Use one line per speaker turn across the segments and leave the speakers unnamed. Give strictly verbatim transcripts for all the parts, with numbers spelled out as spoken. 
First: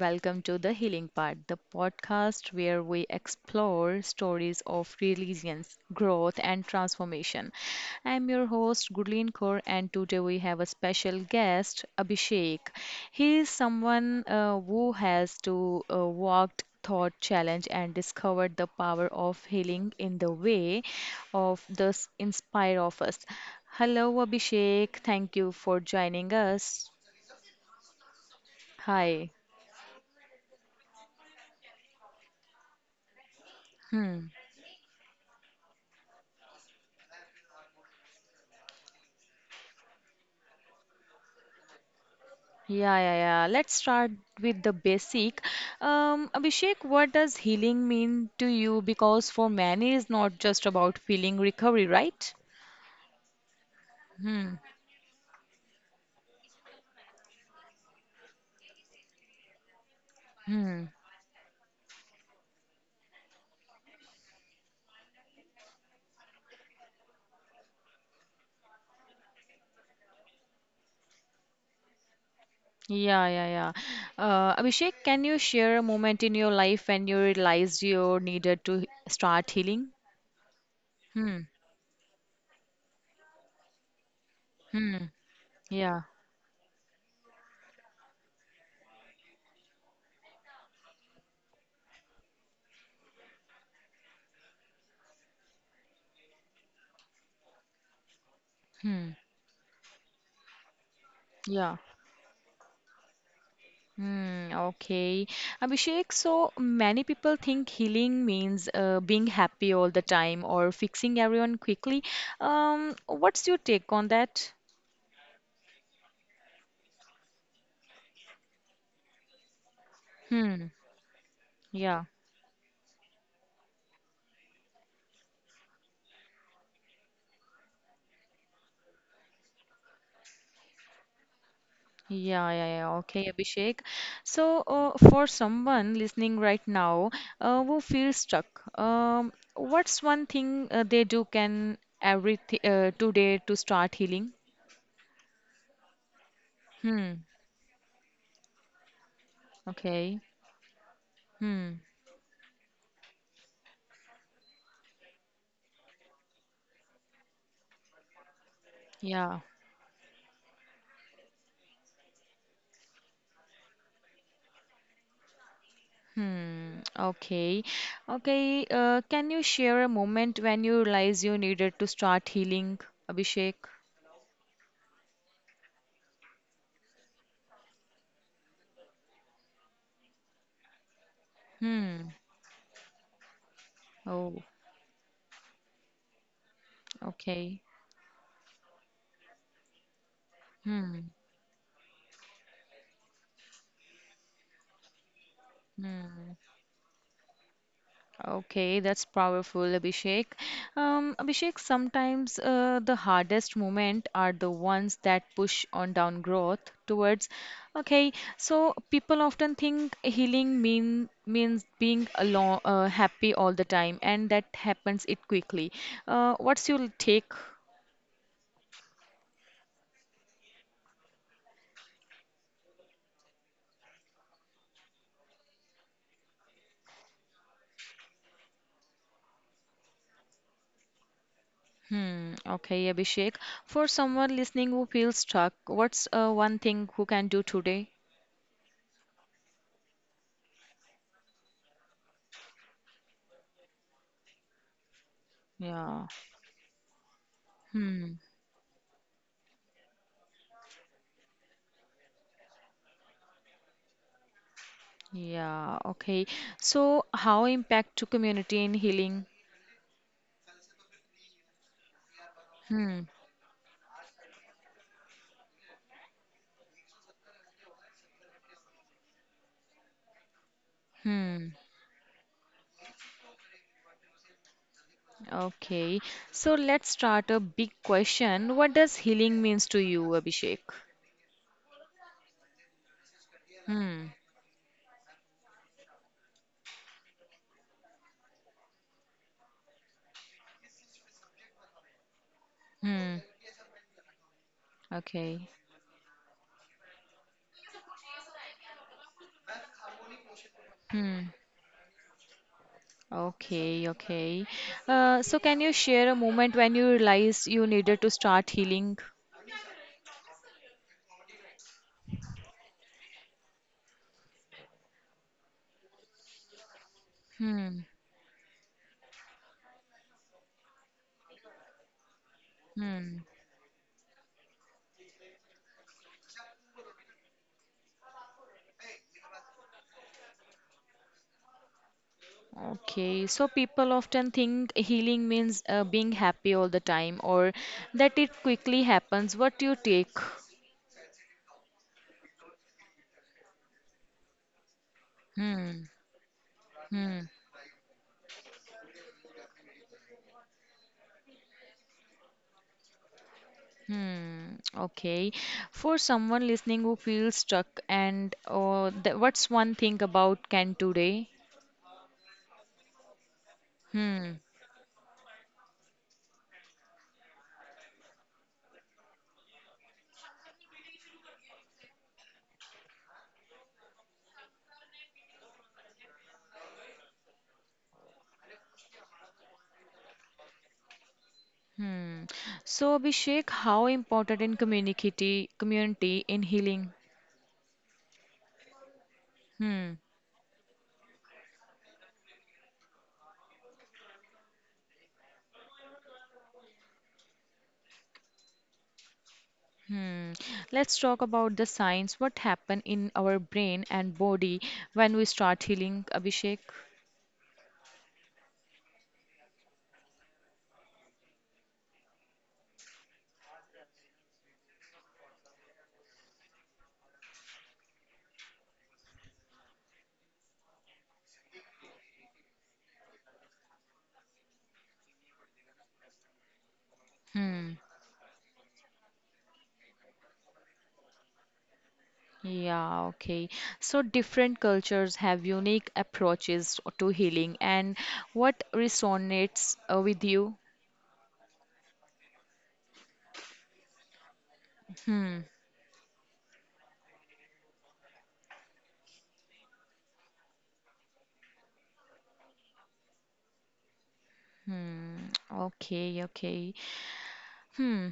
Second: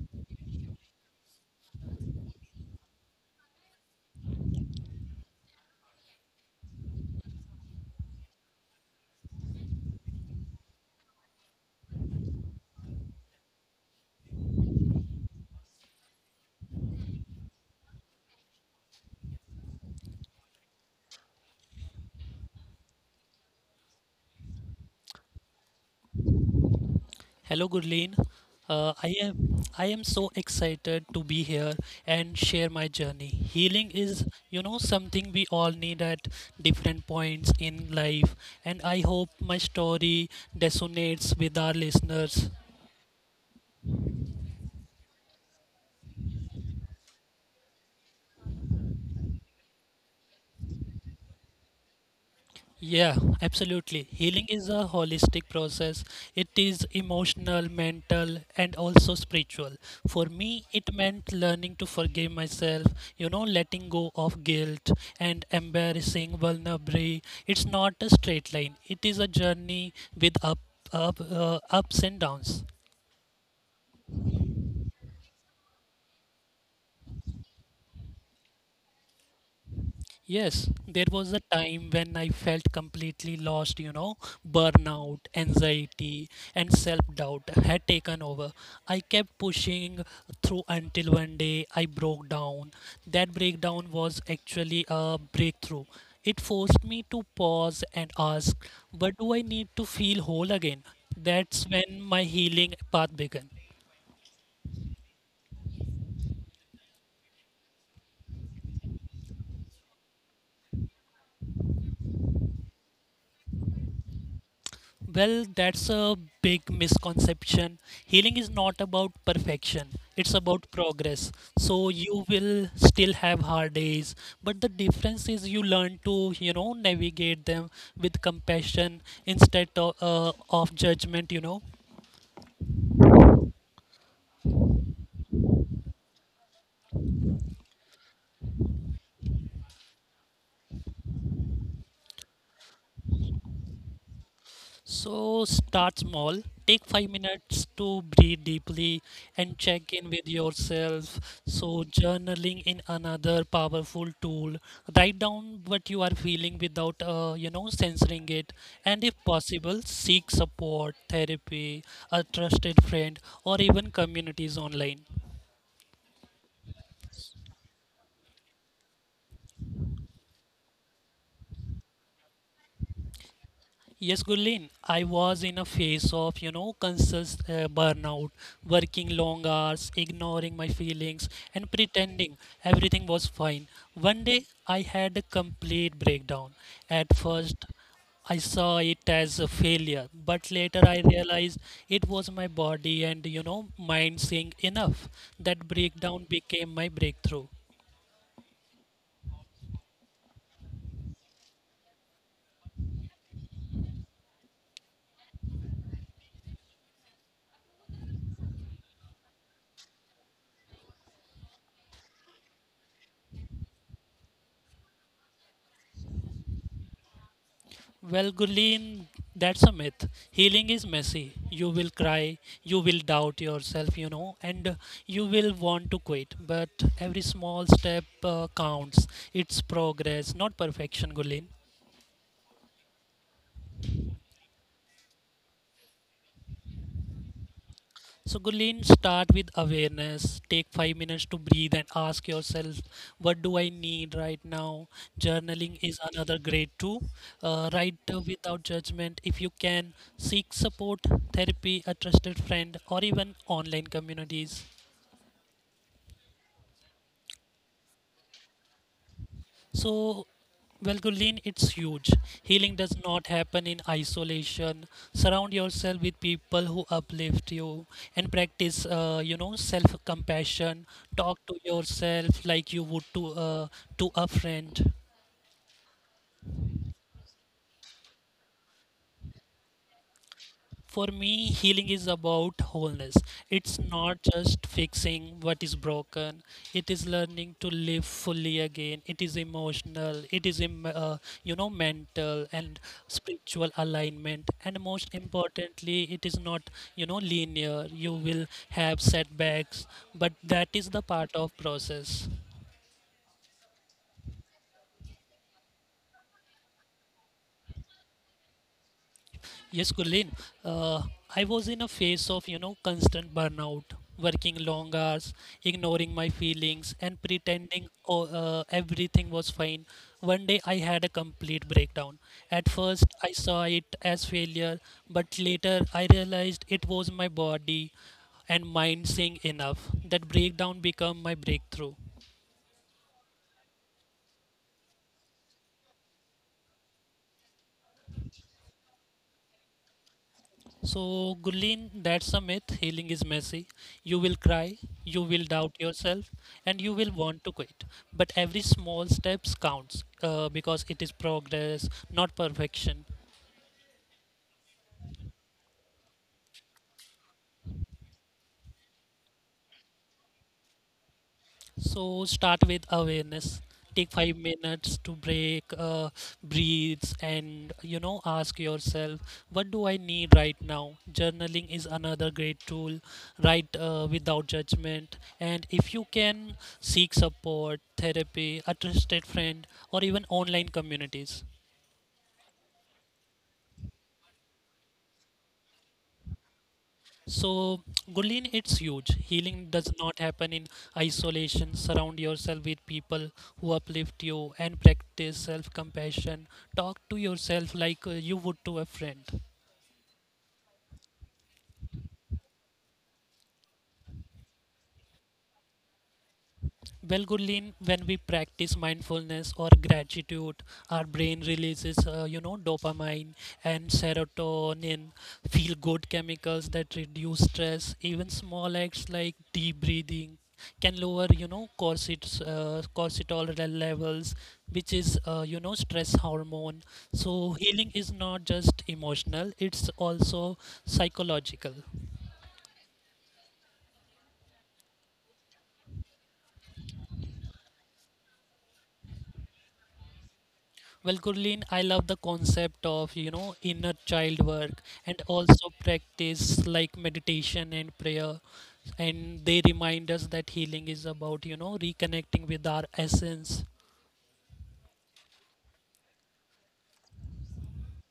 welcome to The Healing Part, the podcast where we explore stories of resilience, growth, and transformation. I'm your host, Gurleen Kaur, and today we have a special guest, Abhishek. He is someone uh, who has to uh, walked thought challenge and discovered the power of healing in the way of this inspire of us. Hello, Abhishek, thank you for joining us.
Hello, Gurleen. Uh, I
Hi.
am I am so excited to be here and share my journey. Healing is,
Hmm.
you know, something we all need at different points in life, and I hope my story resonates with our listeners.
Yeah, yeah, yeah. Let's start with the basic. Um, Abhishek, what does healing mean to you? Because for many, it's not just about feeling recovery, right?
Yeah, absolutely. Healing
Hmm.
is a holistic process. It is emotional, mental, and also spiritual. For me,
Hmm.
it meant learning to forgive myself, you know, letting go of guilt and embarrassing vulnerability. It's not a straight line, it is a journey with up, up, uh, ups and downs.
Yeah, yeah, yeah. Uh, Abhishek, can you share a moment in your life when you realized you needed to start healing?
Yes, there was
Hmm.
a time when I felt completely lost, you know,
Hmm.
burnout,
Yeah.
anxiety, and self-doubt had taken over. I kept pushing through until one day I broke down. That breakdown was actually a breakthrough. It forced me to pause and ask, what
Hmm.
do I need to feel whole again? That's
Yeah.
when my healing path began.
Hmm, okay. Abhishek, so many people think healing means uh, being happy all the time or fixing everyone quickly. Um, what's your take on that?
Well, that's a big misconception. Healing is not about perfection, it's
Hmm,
about progress. So
yeah.
you will still have hard days, but the difference is you learn to, you know, navigate them with compassion instead of, uh, of judgment, you know.
Yeah, yeah, yeah. Okay, Abhishek. So, uh, for someone listening right now, uh, who feels stuck, um, what's one thing uh, they do can every uh, today to start healing?
So start small. Take five
Hmm.
minutes to breathe deeply and check in
Okay.
with yourself.
Hmm.
So, journaling in another powerful tool. Write down what you are feeling without, uh, you know, censoring it. And if
Yeah.
possible, seek support, therapy, a trusted friend, or even communities online.
Hmm, okay. Okay, uh, can you share a moment when you realize you needed to start healing, Abhishek?
Yes, Gulin, I was in a phase of, you know, conscious uh, burnout, working long hours, ignoring my feelings, and
Hmm.
pretending everything was fine. One
Oh,
day, I had a complete breakdown. At
okay.
first, I saw it as a failure, but later
Hmm.
I realized it was my body and, you know, mind saying enough. That breakdown
Hmm.
became my breakthrough.
Okay, that's powerful, Abhishek. Um, Abhishek, sometimes uh, the hardest moments are the ones that push on down growth towards. Okay, so people often think healing mean means being alone, uh, happy all the time, and that happens it quickly. Uh, what's your take?
Well, Gurleen, that's a myth. Healing is messy. You will cry, you will doubt yourself, you know, and uh, you will want to quit. But every small step uh, counts. It's progress, not perfection, Gurleen.
Hmm, okay, Abhishek. For someone listening who feels stuck, what's uh, one thing who can do today?
So, Gulin, start with awareness. Take five minutes to breathe and ask yourself, what do I need right now? Journaling is
Yeah.
another great tool. Uh, write
Hmm.
uh, without judgment if you can. Seek support, therapy, a trusted friend, or even online communities.
Yeah, okay. So, how impact to community in healing?
So, Valgolin, it's huge. Healing does
Hmm.
not happen in isolation. Surround yourself with people who uplift you and practice, uh, you know, self compassion. Talk
Hmm.
to yourself like you would to uh, to a friend.
Okay. So, let's start a big question. What does healing means to you, Abhishek?
For me, healing is about wholeness. It's
Hmm.
not just fixing what is broken. It is learning to live fully again. It is emotional. It is, em- uh, you know, mental and
Hmm.
spiritual alignment. And most
Okay.
importantly, it is not, you know, linear. You will have setbacks, but that is the
Hmm.
part of process.
Okay, okay. Uh, so, can you share a moment when you realized you needed to start healing?
Yes, Gurleen. Uh, I was in a phase of, you know, constant burnout, working long hours, ignoring my feelings, and
Hmm.
pretending oh, uh, everything was fine. One day I had a complete breakdown. At first,
Hmm.
I saw it as failure, but later I realized it was my body and mind saying enough. That breakdown became my breakthrough.
Okay, so people often think healing means uh, being happy all the time or that it quickly happens. What do you take?
So, Gulin, that's a myth. Healing is messy. You will cry, you will doubt
Hmm.
yourself, and you will
Hmm.
want to quit. But every small steps counts uh, because it is progress, not perfection.
Hmm. Okay. For someone listening who feels stuck and oh, th what's one thing about can today?
So start with awareness. Take five
Hmm.
minutes to break, uh, breathe, and you know, ask yourself, what do I need right now? Journaling is another great tool. Write uh, without judgment, and if you can, seek support, therapy, a trusted friend, or even online communities.
Hmm. So Abhishek, how important in community community in healing?
So, Gulin, it's huge. Healing
Hmm.
does not happen in isolation. Surround yourself with people who uplift you and practice self compassion. Talk to yourself like uh, you would to a friend.
Hmm. Let's talk about the science. What happen in our brain and body when we start healing, Abhishek?
Well, Gurleen, when we practice mindfulness or gratitude, our brain releases, uh, you know, dopamine and serotonin, feel good chemicals that reduce stress. Even small acts like deep breathing can lower, you know, corsets, uh, cortisol le- levels, which is, uh, you know, stress hormone. So
Hmm.
healing is not just emotional; it's also psychological.
Yeah, okay. So different cultures have unique approaches to healing, and what resonates uh, with you?
Well, Gurleen, I love the concept of, you know, inner child work and
Hmm.
also practice like meditation and prayer. And they remind us that healing is about, you know, reconnecting with our essence.
Hmm. Okay, okay. Hmm.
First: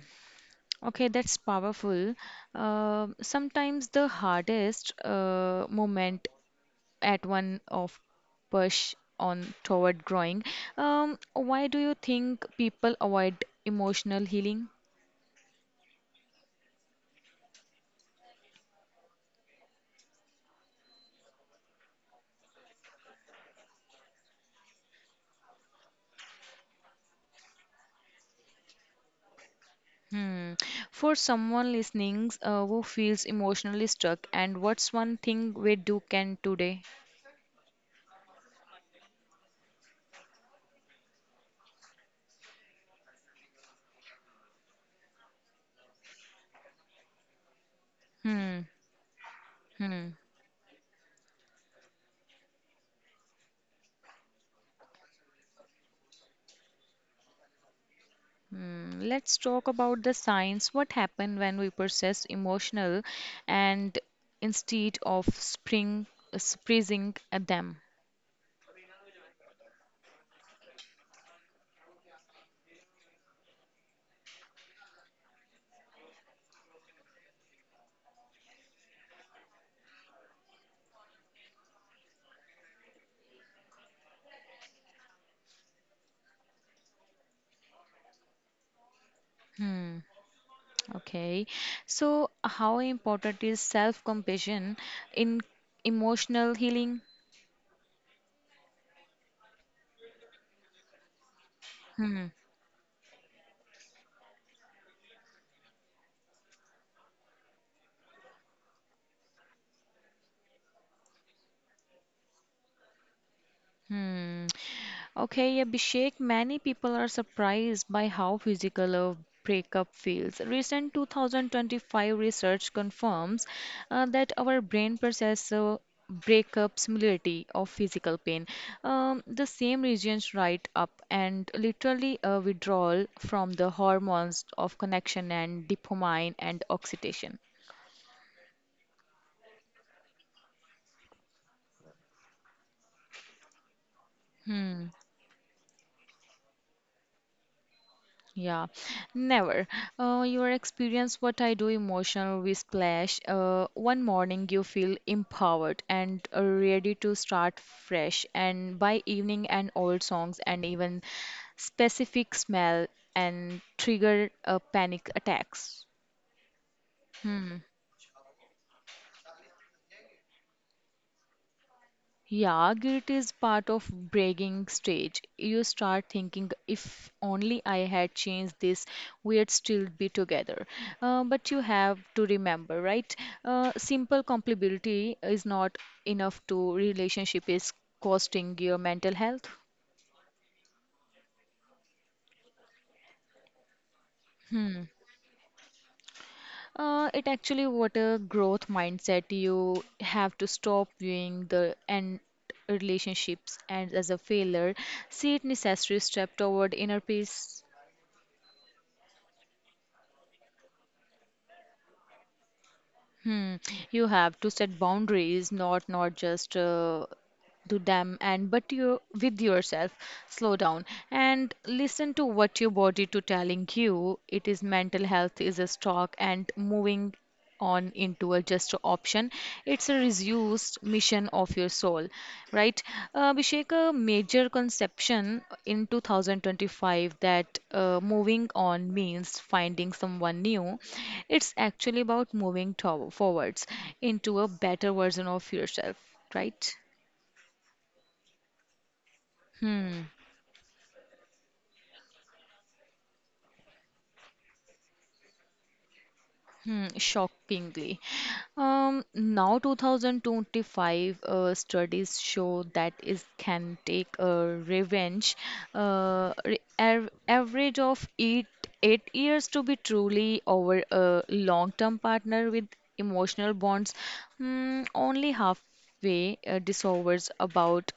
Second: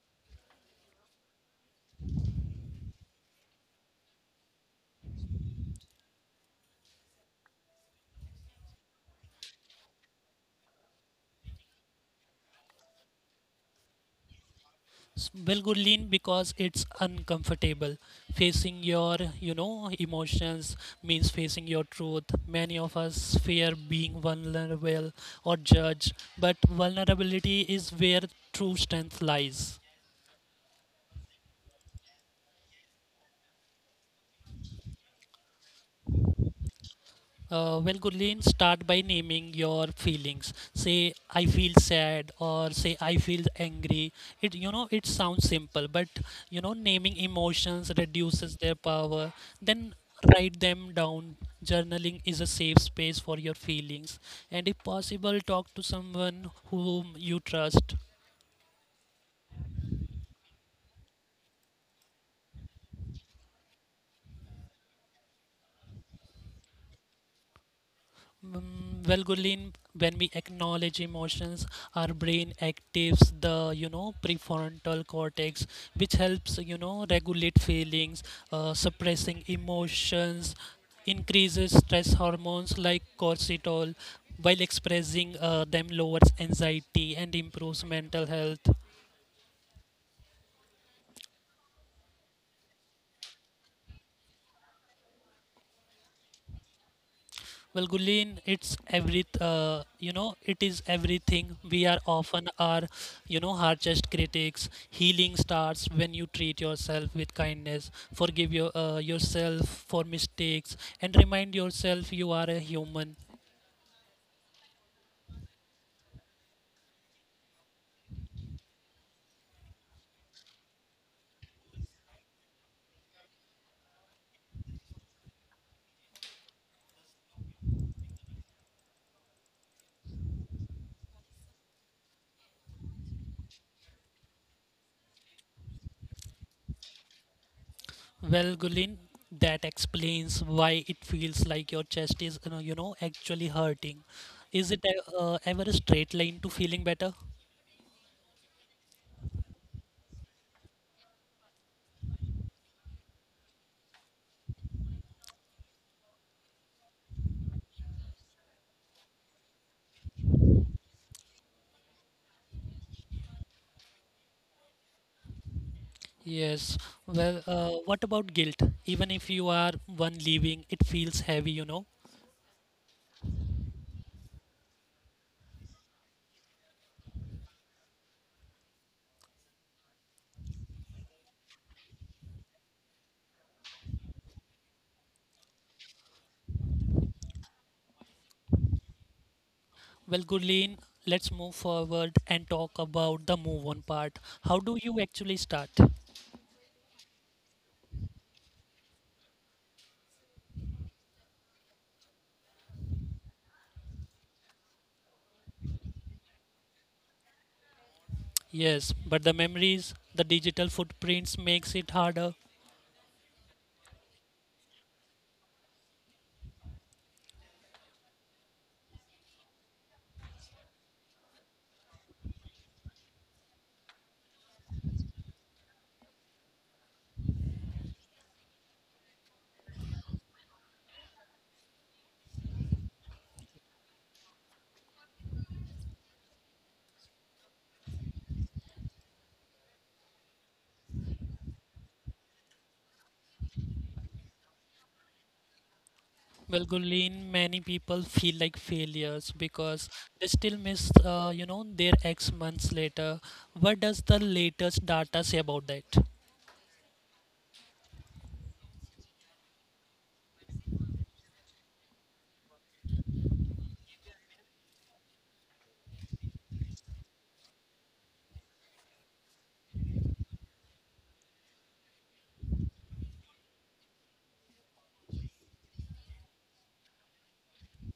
Okay, that's powerful. Uh, sometimes the hardest uh, moment at one of push on toward growing. Um, why do you think people avoid emotional healing?
S- Well, Gurleen, because it's uncomfortable. Facing your, you know, emotions means facing your truth. Many of us fear being vulnerable or judged, but vulnerability is where true strength lies.
Hmm. For someone listening uh, who feels emotionally stuck, and what's one thing we do can today?
Uh, well, Gurleen, start by naming your feelings. Say, I feel sad, or say, I feel angry. It, you know, it sounds simple, but you know, naming emotions reduces
Hmm.
their power. Then
Hmm.
write them down. Journaling is a safe space for your feelings, and if possible, talk to someone whom you trust.
Hmm. Let's talk about the signs. What happen when we process emotional, and instead of spring, uh, suppressing uh, them?
Mm, Well, Gulin, when we acknowledge emotions, our brain activates the, you know, prefrontal cortex, which helps, you know, regulate feelings. Uh, suppressing emotions increases stress hormones like cortisol, while expressing uh, them lowers anxiety and improves mental health.
Hmm. Okay. So, how important is self compassion in emotional healing?
Well, Gulin, it's every uh, you know, it is everything. We are
Hmm.
often our, you know, harshest critics. Healing starts when you treat yourself with kindness, forgive your uh, yourself for mistakes, and remind yourself you are a human.
Hmm. Okay, Abhishek, many people are surprised by how physical a breakup feels. Recent twenty twenty-five research confirms uh, that our brain processes uh, breakup similarity of physical pain. Um, the same regions right up and literally a withdrawal from the hormones of connection and dopamine and oxytocin.
Well, Gulin, that explains why it feels like your chest is, you know, you know, actually hurting. Is it
Hmm.
uh, ever a straight line to feeling better?
Yeah, never. Uh, your experience, what I do, emotional we splash. Uh, one morning you feel empowered and uh, ready to start fresh, and by evening, and old songs and even specific smell and trigger uh, panic attacks.
Yes. Well,
Hmm.
uh, what about guilt? Even if you are one leaving, it feels heavy, you know.
Yeah, guilt is part of bragging stage. You start thinking, if only I had changed this, we'd still be together. Uh, but you have to remember, right? Uh, simple compatibility is not enough to relationship is costing your mental health.
Well, Gurleen, let's move forward and talk about the move on part. How do you actually start?
Uh, it actually what a growth mindset. You have to stop viewing the end relationships and as a failure. See it necessary step toward inner peace.
Yes, but the memories, the digital footprints makes it harder.
Hmm. You have to set boundaries, not not just uh, to them and but you with yourself slow down and listen to what your body to telling you it is mental health is a stock and moving on into a just option it's a reduced mission of your soul, right? Uh, Abhishek, a major conception in twenty twenty-five that uh, moving on means finding someone new, it's actually about moving to- forwards into a better version of yourself,
Well,
right?
Gurleen, many people feel like failures because
Hmm.
they still miss, uh, you know, their ex months later. What does the latest data say about that?
Hmm, shockingly. Um, now twenty twenty-five uh, studies show that it can take a revenge uh, re- av- average of eight, eight years to be truly over a long-term partner with emotional bonds. Hmm, only halfway uh, dissolves about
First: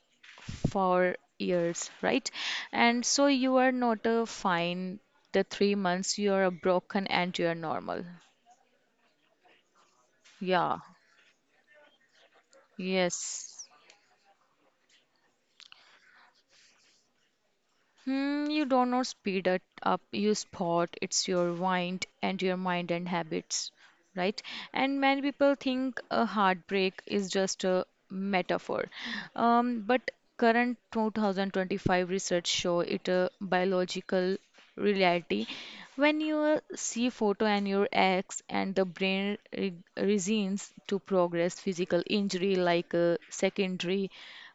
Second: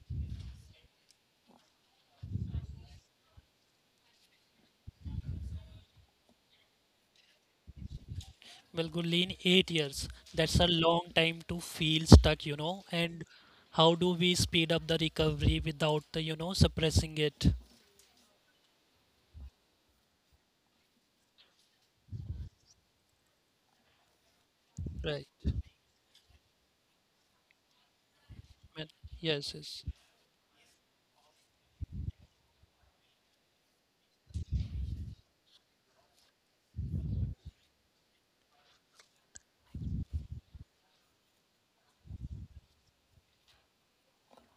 four years, right? And so you are not a fine the three months you are a broken and you are normal,
Well, Gurleen, eight years. That's a
yeah,
long time to feel stuck, you know. And
yes.
how do we speed up the recovery without the, you know, suppressing it?
Hmm, you do not speed it up, you spot it's your mind and your mind and habits, right? And many
Right.
people think a heartbreak is just a
Well,
metaphor.
yes,
Um,
yes.
but current twenty twenty-five research show it a biological reality. When you uh, see photo and your ex and the brain re reasons to progress physical injury like a secondary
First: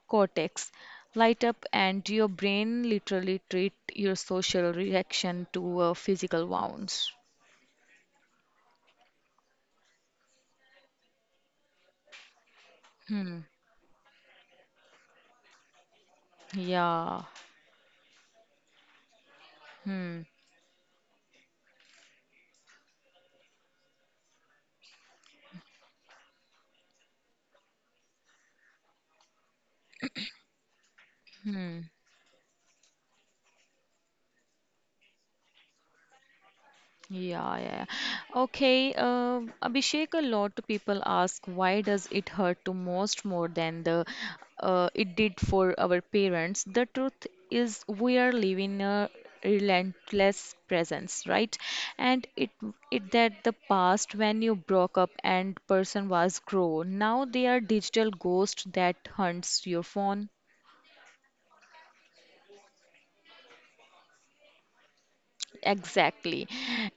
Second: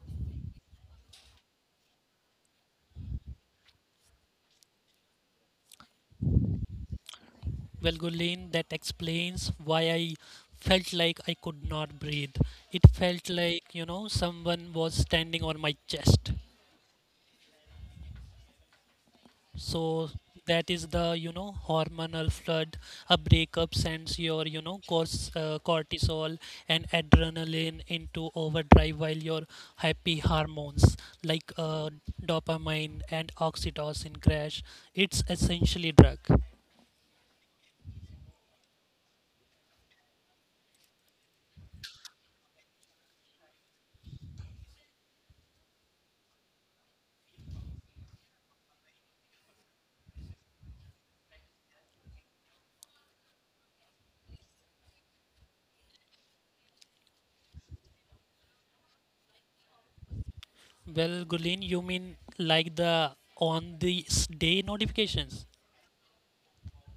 cortex light up and your brain literally treat your social reaction to a physical wounds.
Well, Gurleen, that explains why I felt like I could not breathe. It felt
Hmm.
like, you know, someone was standing on my chest.
Yeah.
So
Hmm.
that is the, you know, hormonal flood. A breakup sends your, you know, cors- uh, cortisol and adrenaline into overdrive, while your happy hormones like
Hmm.
uh, dopamine and oxytocin crash. It's essentially drug.
Yeah, yeah. Okay, uh, Abhishek, a lot of people ask why does it hurt to most more than the uh, it did for our parents? The truth is we are living a relentless presence, right? And it it that the past when you broke up and person was grown, now they are digital ghost that hunts your phone.
Well, Gulen, you mean like the on this day notifications?
Exactly.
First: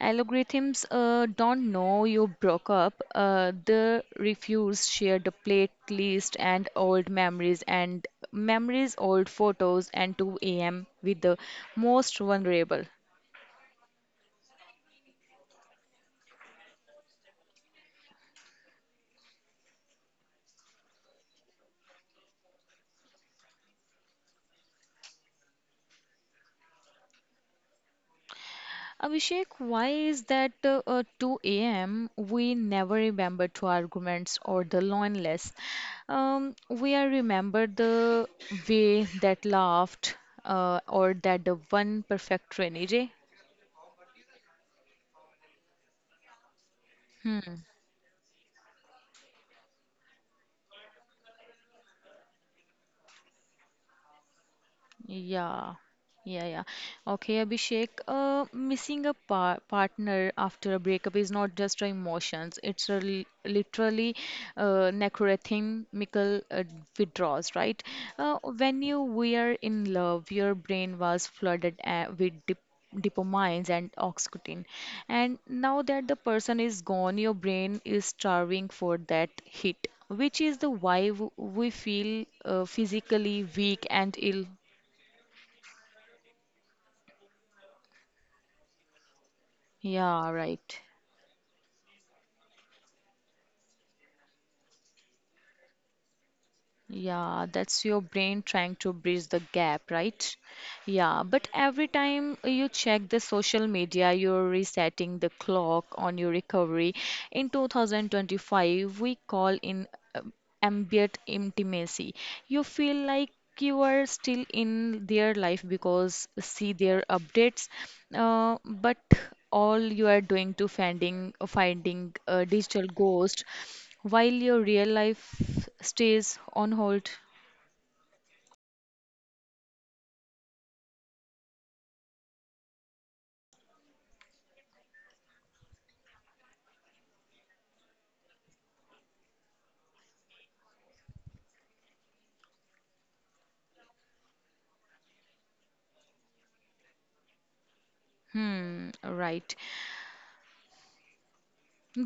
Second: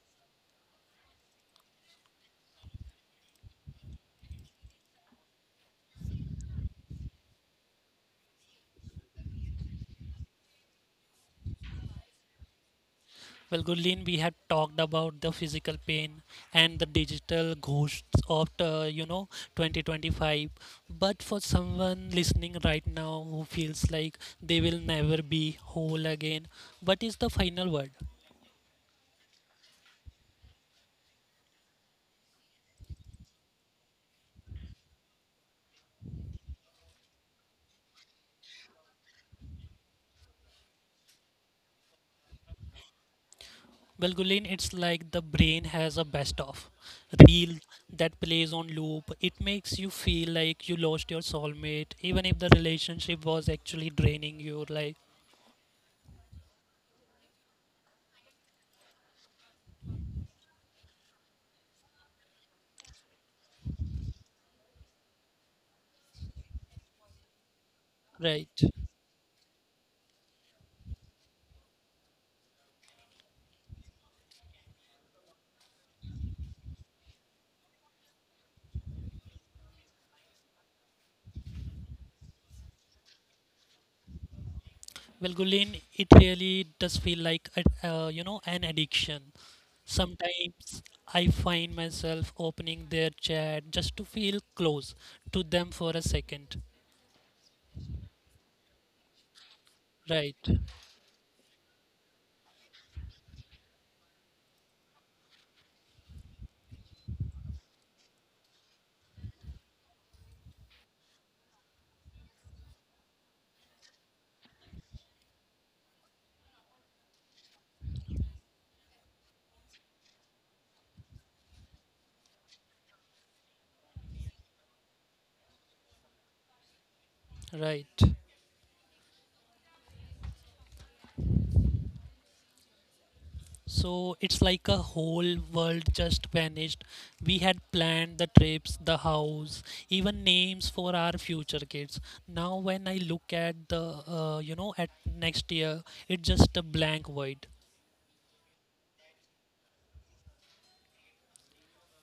Algorithms uh, don't know you broke up. Uh, they refuse share the playlist and old memories and memories, old photos, and two a m with the most vulnerable.
Well, Gurleen, we had talked about the physical pain and the digital ghosts of uh, you know, twenty twenty-five. But for someone listening right now who feels like they will never be whole again, what is the final word?
Abhishek, why is that uh, uh, two a m we never remember two arguments or the loneliness? Um, we are remember the way that laughed uh, or that the one perfect rainy day.
Well, Gurleen, it's like the brain has a best of
Hmm.
reel that plays on loop. It makes you feel like you lost your soulmate, even if the relationship was actually draining you. Like,
Yeah, yeah, yeah. Okay, Abhishek, uh, missing a par partner after a breakup is not just a emotions, it's a li- literally uh, necrothemical uh, withdrawals, right? Uh,
right?
when you were in love, your brain was flooded uh, with dip dopamine and oxytocin. And now that the person is gone, your brain is starving for that hit, which is the why w- we feel uh, physically weak and ill.
Well, Gulin, it really does feel like a, uh, you know, an addiction.
Yeah, right.
Sometimes I find myself opening their chat just to feel close to them for a second.
Yeah, that's your brain trying to bridge the gap, right?
Right,
Yeah, but every time you check the social media, you're resetting the clock on your recovery. In twenty twenty-five, we call in uh, ambient intimacy. You feel like you are still in their life because see their updates, uh, but all you are doing to finding finding a digital ghost, while your real life stays on hold.
right. So it's like a whole world just vanished. We had planned the trips, the house, even names for our future kids. Now when I look at the uh, you know, at next year, it's just a blank void.
Hmm, right.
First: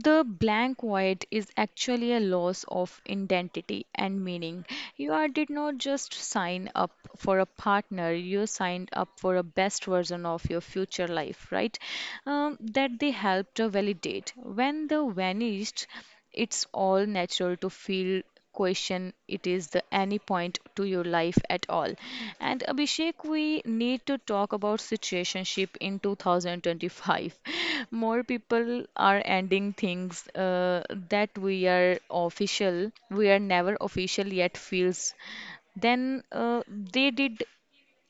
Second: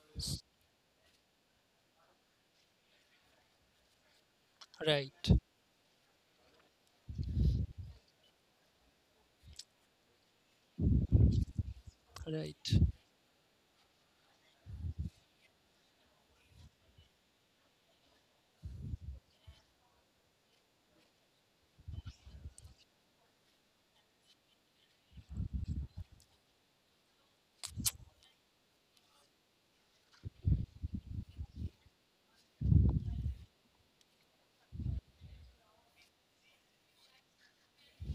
The
S-
blank void is actually a loss of identity and meaning. You are,
Right,
did not just sign up for a partner, you signed up for a best version of your future life, right? Um,
right.
that they helped to validate. When the vanished, it's all natural to feel question it is the any point to your life at all. And Abhishek, we need to talk about situationship in twenty twenty-five. More people are ending things uh, that we are official, we are never official yet feels. Then uh, they did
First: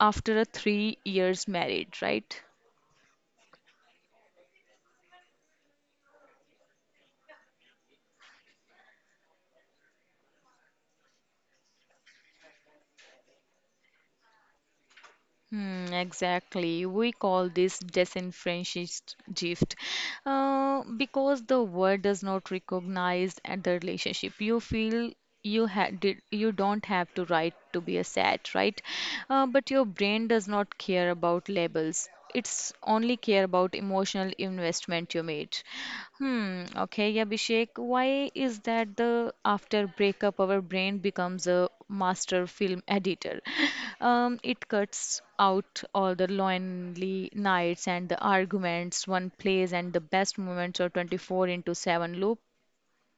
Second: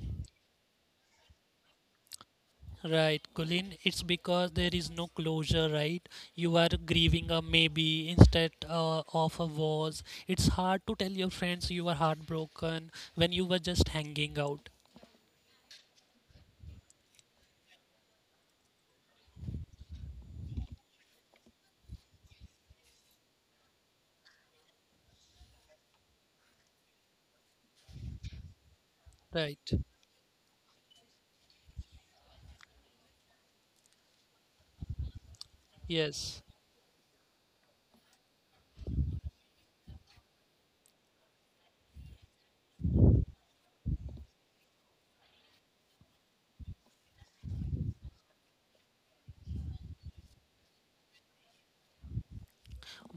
after a three years married, right?
Right, Colin, it's because there is no closure, right? You are grieving a maybe instead uh, of a was. It's hard to tell your friends you were heartbroken when you were just hanging out,
Hmm, exactly. We call this disenfranchised gift uh, because the world does not recognize and the relationship. You feel you had did you don't have to write to be a sad, right? Uh,
right?
but your brain does not care about labels, it's only care about emotional investment you made.
Yes.
Hmm, okay, Abhishek, why is that the after breakup our brain becomes a master film editor? Um, it cuts out all the lonely nights and the arguments, one plays and the best moments are twenty-four into seven loop.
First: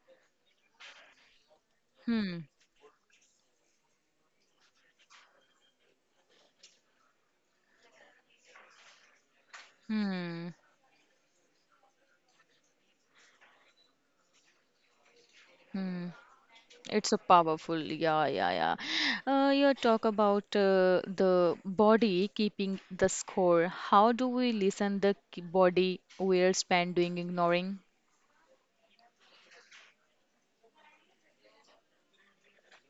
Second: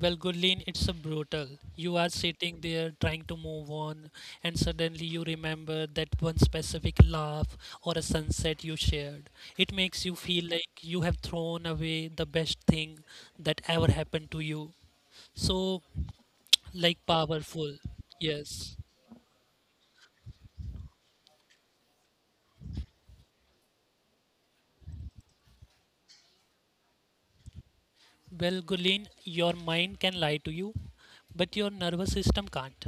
Well, Gulin, it's a brutal. You are
Hmm,
sitting there trying to move on, and suddenly you remember that one specific laugh or a sunset you shared. It makes you
hmm,
feel like you have thrown away the best thing that ever happened to you. So
hmm.
like
It's a powerful,
powerful.
yeah, yeah,
Yes.
yeah. Uh, you talk about uh, the body keeping the score. How do we listen the k- body we're spent doing ignoring?
Well, Gulin, your mind can lie to you, but your nervous system can't.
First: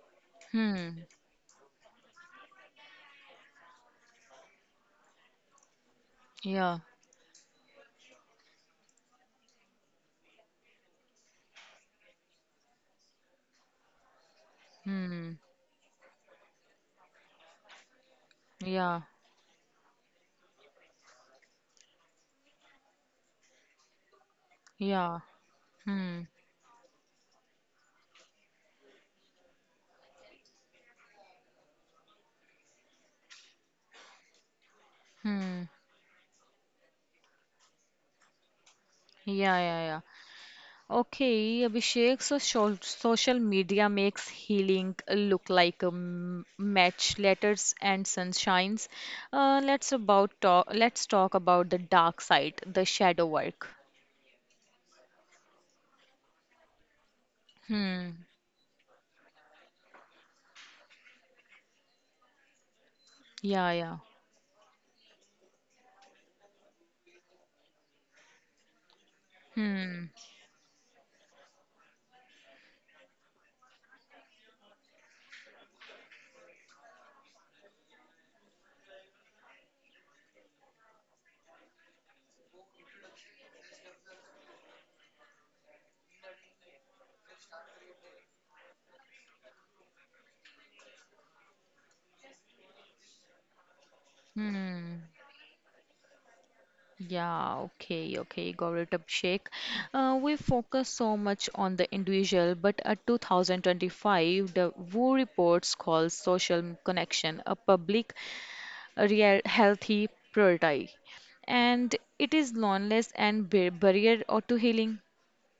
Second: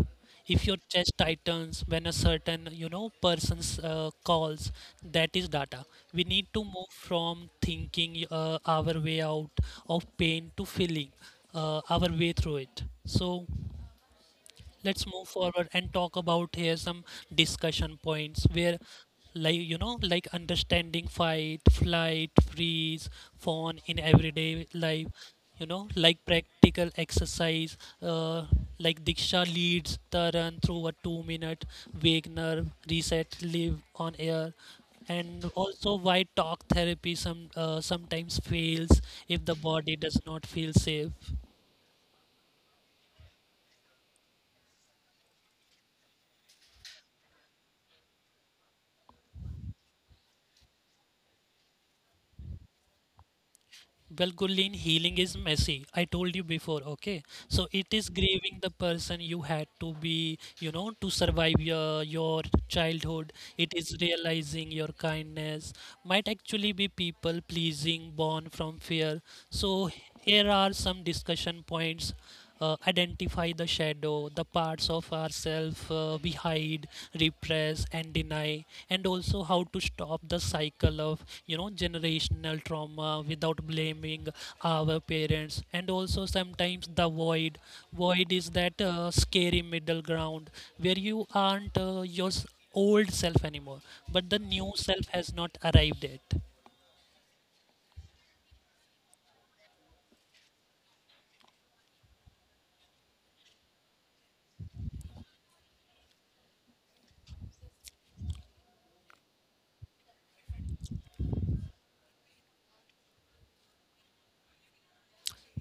If your
Hmm.
chest tightens when a certain, you know, person's uh, calls, that is data. We need to
Yeah.
move from thinking uh, our way out of pain to feeling uh, our way through it. So let's move
Hmm.
forward and talk about here some discussion points where,
Yeah.
like, you know, like understanding fight flight freeze fawn in everyday
Yeah.
life, you know, like
Hmm.
practical exercise, uh, like diksha leads the run through a two minute wagner reset live on air, and
Hmm.
also why talk therapy some uh, sometimes fails if
Yeah.
the
Yeah.
body
Yeah.
does not feel safe.
Okay, Abhishek, so shol- social media makes healing look like a m- match, letters and sunshines. Uh, let's about talk, let's talk about the dark side, the shadow work.
Well, healing is messy. I told you before, okay? So it
Hmm.
is grieving the person you had to be, you know, to survive your your childhood.
Yeah,
It
yeah.
is realizing your kindness might actually be people pleasing born from fear. So
Hmm.
here are some discussion points. Uh, identify the shadow, the parts of ourselves uh, we hide, repress, and deny, and also how to stop the cycle of, you know, generational trauma without blaming our parents, and also sometimes the void. Void is that uh, scary middle ground where you aren't uh, your s- old self anymore, but the new
Hmm.
self has not arrived yet.
Yeah, okay, okay, got it, Abhishek. Uh, we focus so much on the individual, but at twenty twenty-five, the W H O reports calls social connection a public a real healthy priority, and it is loneliness and bar- barrier or to healing.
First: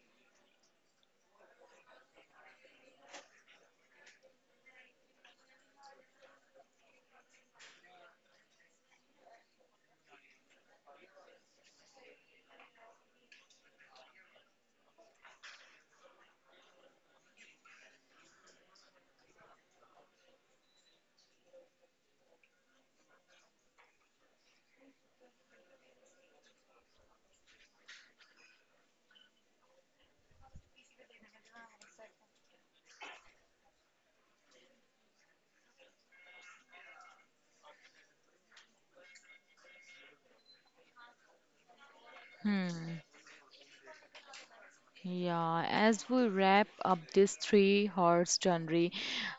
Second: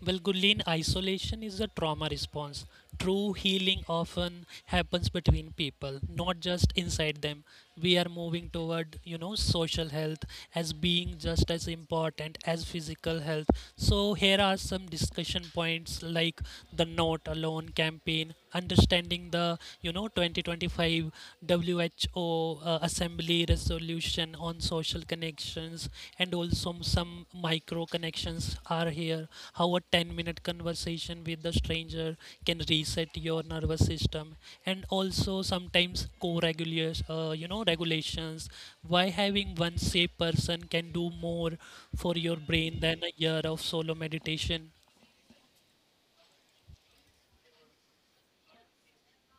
Well, Gulin, isolation is a trauma response. True healing often happens between people, not just inside them. We are moving toward, you know, social health as being just as important as physical health. So here are some discussion points like the Not Alone campaign, understanding the, you know, twenty twenty-five W H O uh, Assembly resolution on social connections, and also some micro connections are here: how a ten minute conversation with a stranger can reset your nervous system, and also sometimes co-regulators uh, you know, regulations, why having one safe person can do more for your brain than
Hmm.
a year of solo meditation.
Yeah, as we wrap up this three horse journey,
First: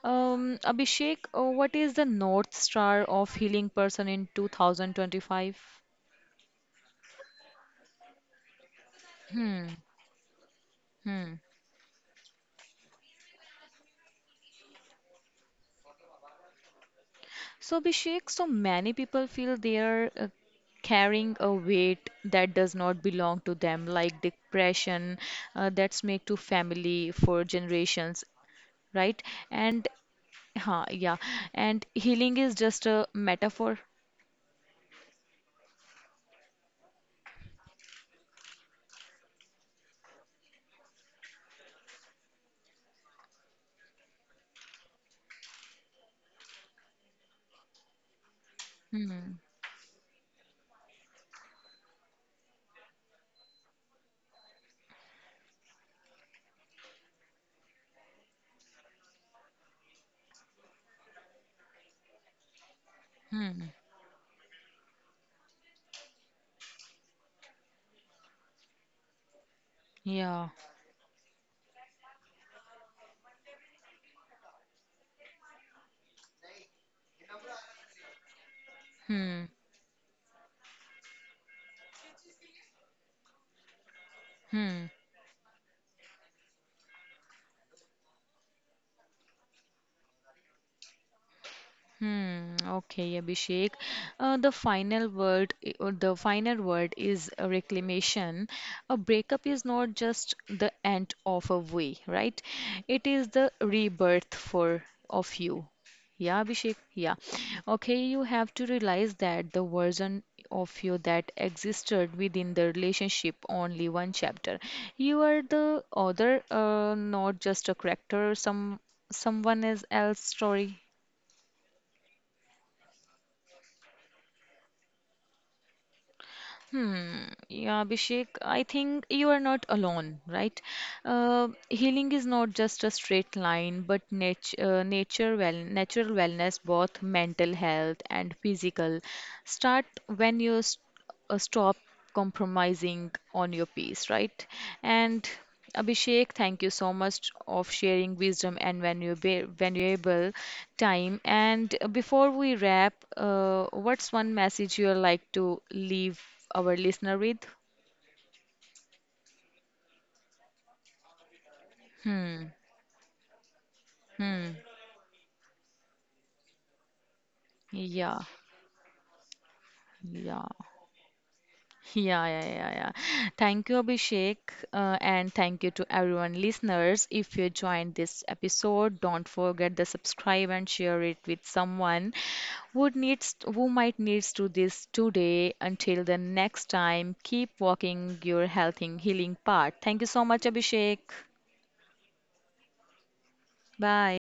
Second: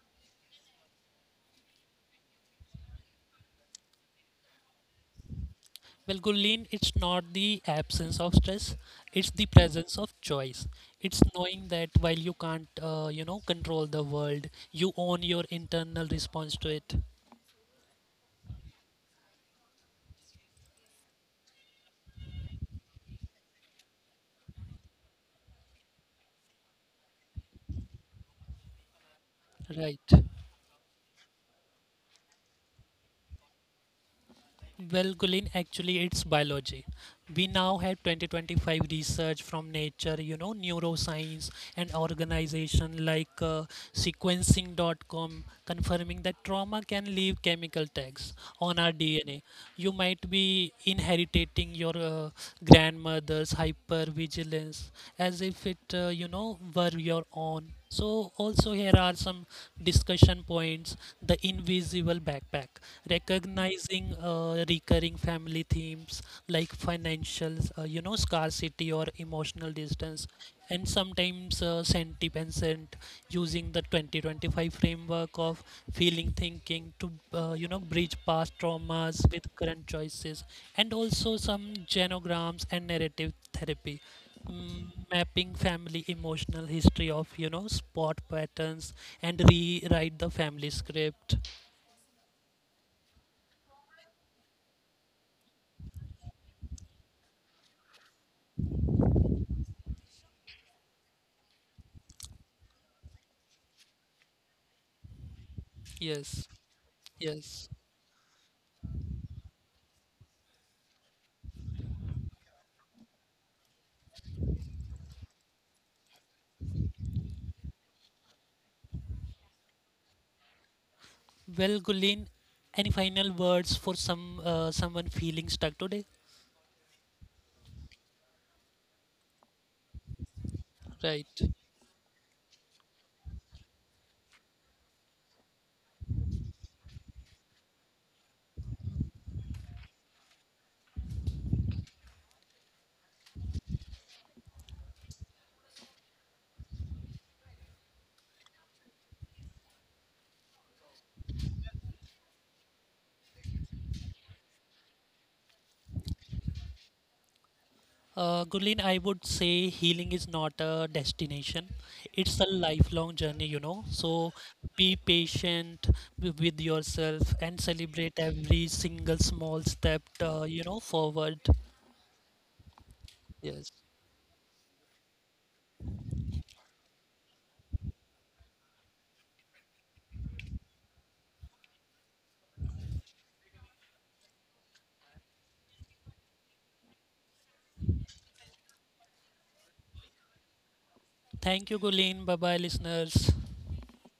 um, Abhishek, uh, what is the North Star of healing person in twenty twenty-five?
Well, Gulleen, it's not the absence of stress, it's the
Hmm.
presence of choice. It's
Hmm.
knowing that while you can't, uh, you know, control the world, you own your internal response to it.
So, Abhishek, so many people feel they are uh, carrying a weight that does not belong to them, like depression uh, that's made to family for generations, right? And
Right.
huh, yeah, and healing is just a metaphor.
Well, Gulin, actually, it's biology. We now have twenty twenty-five research from nature, you know, neuroscience and organization like uh, sequencing dot com, confirming that trauma can leave chemical tags on our
Hmm.
D N A. You might be inheriting your uh, grandmother's hypervigilance as if it, uh, you know, were your own. So, also, here are some discussion points: the invisible backpack,
Hmm.
recognizing uh, recurring family themes like financial, uh, you know, scarcity or emotional distance,
Yeah.
and sometimes uh, sentiment, and using the twenty twenty-five framework of feeling thinking to, uh, you know, bridge past traumas
Hmm.
with current choices, and also some genograms and narrative therapy. mm,
Hmm.
Mapping family emotional history of, you know, spot patterns and rewrite the family script.
Hmm, okay, Abhishek. Uh, the final word, I- or the final word is a reclamation. A breakup is not just the end of a way, right? It is the rebirth for of you. Yeah,
Yes.
Abhishek. Yeah.
Yes.
Okay, you have to realize that the version of you that existed within the relationship only one chapter. You are the other, uh, not just a character, some someone else else story.
Well, Gulin, any final words for some uh, someone feeling stuck today?
Hmm. Yeah, Abhishek, I think you are not alone, right?
Right.
Uh, healing is not just a straight line, but nat uh, nature well natural wellness, both mental health and physical, start when you st uh, stop compromising on your peace, right? And Abhishek, thank you so much of sharing wisdom and valuable, valuable time. And uh, before we wrap, uh, what's one message you'd like to leave our listener with?
Uh, Gulin, I would say healing is not a destination. It's a
Hmm.
lifelong journey, you know. So
Hmm.
be patient wi- with yourself and celebrate
Yeah.
every single small step,
Yeah.
uh, you know, forward.
Yeah, yeah, yeah, yeah. Thank
Yes.
you, Abhishek, uh, and thank you to everyone listeners. If you joined this episode, don't forget to subscribe and share it with someone who needs, who might needs to this today. Until the next time, keep walking your health healing path. Thank you so much, Abhishek.
Thank you, Gulin. Bye bye, listeners.
Bye.